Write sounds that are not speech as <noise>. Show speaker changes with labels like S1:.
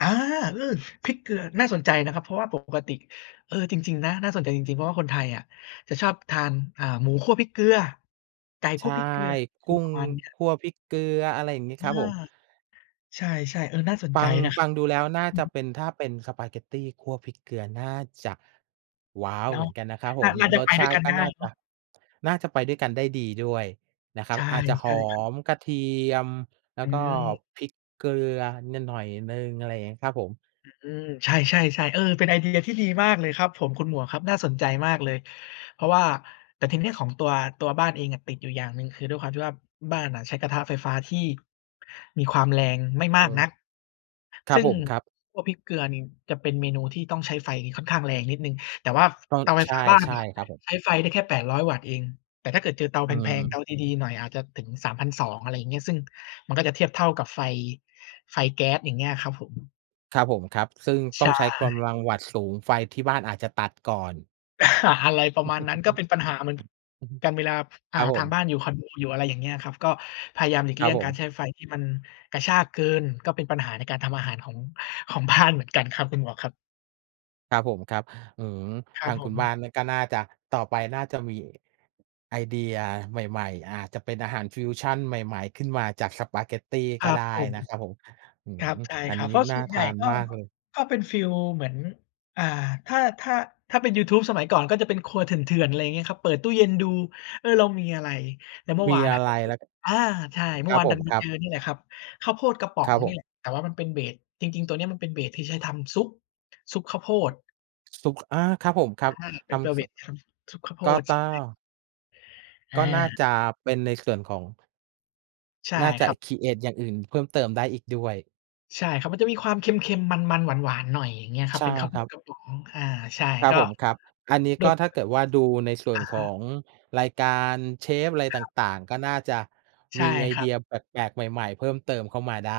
S1: อา! อือ พริกเกลือ น่าสนใจนะครับ เพราะว่าปกปกติ เออ จริง ๆ นะ น่าสนใจจริง ๆ เพราะว่าคนไทยอะจะชอบทาน เอ่อ หมูคั่วพริกเกลือ ไก่ค
S2: ใช
S1: ั่
S2: ่
S1: วพริกเกลือ ค
S2: ก
S1: ื
S2: ุ
S1: อ
S2: ้
S1: ป
S2: ง
S1: ระมาณเนี้ย
S2: คั่วพริกเกลือ อะไรอย่างงี้
S1: อ
S2: ค
S1: า
S2: รับผม
S1: ใช่ ๆ เออ น่าสน
S2: ฟั
S1: ใจ
S2: ง
S1: นะ
S2: ฟังดูแล้วน่า
S1: อื
S2: จะ
S1: ม
S2: เป็น ถ้าเป็นสปาเกตตีคั่วพริกเกลือ น่าจะ ว้าว
S1: เนา
S2: เหม
S1: ะ
S2: ือนกันนะครับ
S1: น
S2: ผ
S1: ่า
S2: ม
S1: น่าจะ
S2: ร
S1: ไป
S2: สช
S1: ด้ว
S2: า
S1: ย
S2: ต
S1: ก
S2: ิ
S1: ัน
S2: ก็
S1: ได้
S2: น่า
S1: เน
S2: จ
S1: า
S2: ะ
S1: ะ
S2: น่าจะไปด้วยกันได้ดีด้วยนะคร
S1: ใ
S2: ั
S1: ช
S2: บ
S1: ่
S2: อาจจะ
S1: ใ
S2: ห
S1: ช
S2: อ
S1: ่ครับ
S2: มกระเทียม แล้
S1: อ
S2: วก็
S1: ืม
S2: พริกเกลือ น หน่อยหนึ่ง อะไรเงี้ยครับผม
S1: อืม ใช่ ๆ ๆ เออ เป็นไอเดียที่ดีมากเลยครับผม คุณหมวกครับ น่าสนใจมากเลย เพราะว่า แต่ทีนี้ของตัว ตัวบ้านเองอะติดอยู่อย่างหนึ่ง คือด้วยความที่ว่าบ้านน่ะใช้กระทะไฟฟ้าที่มีความแรงไม่
S2: เอ
S1: มาก
S2: อ
S1: นัก
S2: คร
S1: ซ
S2: ั
S1: ึ
S2: บ
S1: ่ง
S2: ผมครับ
S1: พวกพริกเกลือนี่จะเป็นเมนูที่ต้องใช้ไฟค่อนข้างแรงนิดหนึ่ง แต่ว่า
S2: ก็
S1: เตาไฟ
S2: ใช
S1: ฟ้าบ้าน
S2: ่
S1: น่ะ
S2: ๆ ครับผม
S1: ใช้ไฟได้แค่ 800 วัตต์เอง แต่ถ้าเกิดเจอเตา
S2: อ
S1: แ
S2: ื
S1: พง ๆ เต
S2: ม
S1: าดี ๆ หน่อย อาจจะถึง 3,200 อะไรเงี้ย ซึ่งมันก็จะเทียบเท่ากับไฟ ไฟแก๊ส อย่างเงี้ยครับผม
S2: ครับผมครับ ซึ่ง
S1: ใ
S2: ต
S1: ช
S2: ้องใช้ก
S1: ่
S2: ำลังวัตต์สูง ไฟที่บ้านอาจจะตัดก่อน
S1: <chuckles> อา อะไรประมาณนั้น ก็เป
S2: <chuckles>
S1: ็นปัญหาเหมือน
S2: อือฮึ
S1: กัน เวลา อ่
S2: ค
S1: า
S2: รับผ
S1: ทา
S2: ม
S1: งบ้านอยู่คอนโด อยู่อะไรอย่างเงี้ยครับ ก็พยายามหลีก
S2: ค
S1: เ
S2: ร
S1: ล
S2: ั
S1: ี่
S2: บ
S1: ยง
S2: ผ
S1: การ
S2: ม
S1: ใช้ไฟที่มันกระชากเกิน ก็เป็นปัญหาในการทำอาหารของ ของ บ้าน เหมือนกันครับคุณหมวกครับ
S2: ครับผมครับ อื้อฮือ
S1: คร
S2: ท
S1: ับ
S2: าง
S1: ผ
S2: คุณบ
S1: ม
S2: ้านน่ะก็น่าจะ ต่อไปน่าจะมีไอเดียใหม่ ๆ อาจจะเป็นอาหารฟิวชันใหม่ ๆ ขึ้นมาจากสปาเกตตี
S1: ค
S2: ก
S1: ร
S2: ็
S1: ับ
S2: ได
S1: ผ
S2: ้
S1: ม
S2: นะครับผม อื้
S1: ค
S2: อ
S1: รับ
S2: ฮือ
S1: ใช่
S2: อั
S1: ค
S2: น
S1: รับ
S2: นี้
S1: เพราะ
S2: น
S1: ส
S2: ่
S1: ่
S2: า
S1: วนใ
S2: ท
S1: หญ่
S2: าน
S1: ก็
S2: มากเลย
S1: ก็เป็นฟีลเหมือน อ่า ถ้า ถ้า ถ้าเป็นยูทูบสมัยก่อนก็จะเป็นครัวเถื่อน ๆ อะไรงี้ครับ เปิดตู้เย็นดู เออ เรามีอะไร แล้วเมื่อ
S2: มี
S1: วาน
S2: อ
S1: อ
S2: ะ
S1: ะ
S2: ไรแล้ว ก
S1: <unintelligible> อา ใช่ เมื
S2: ค
S1: ่อ
S2: รั
S1: ว
S2: บ
S1: าน
S2: ผ
S1: ดั
S2: ม
S1: นไป
S2: คร
S1: เ
S2: ั
S1: จ
S2: บ
S1: อนี่แหละครับ ข้าวโพดกระป๋อ
S2: ค
S1: ง
S2: รับผ
S1: นี่
S2: ม
S1: แหละ แต่ว่ามันเป็น เบส จริง ๆ ตัวนี้มันเป็น เบส ที่ใช้ทำซุป ซุปข้าวโพด
S2: ซุป อา ครับผมครั
S1: ใ
S2: บ
S1: ช่ เป
S2: ท
S1: ็นตัว
S2: ำ
S1: เบ
S2: ซุ
S1: ส
S2: ป
S1: ทำซุปข้าวโพ
S2: ก็
S1: ด
S2: ต
S1: ใช
S2: ้อ
S1: ่
S2: ง ก็น่า
S1: อา
S2: จะเป็นในส่วนของ
S1: ใช่
S2: น่าจ
S1: ค
S2: ะ
S1: รับ
S2: ครีเอต อย่างอื่น เพิ่มเติมได้อีกด้วย
S1: ใช่ครับ มันจะมีความเค็ม ๆ มัน ๆ หวาน ๆ หน่อย อย่างงี้คร
S2: ใ
S1: ั
S2: ช
S1: บ
S2: ่
S1: เป็นข้าว
S2: ค
S1: โพ
S2: รับ
S1: ดกระป๋อง อา ใช่
S2: ครั
S1: ก
S2: บ
S1: ็
S2: ผม ครับ อันนี้
S1: โด
S2: ก
S1: ย
S2: ็
S1: ป
S2: ถ้า
S1: ก
S2: เกิดว่าดูใน
S1: ติ
S2: ส่ว
S1: อ
S2: น
S1: ะฮ
S2: ขอ
S1: ะ
S2: งรายการเชฟอะไร
S1: ค
S2: ต
S1: รับ
S2: ่าง ๆ ก็น่าจะ
S1: ใช
S2: ม
S1: ่
S2: ีไอ
S1: คร
S2: เ
S1: ั
S2: ด
S1: บ
S2: ียแปลก ๆ ใหม่ ๆ เพิ่มเติมเข้ามาได้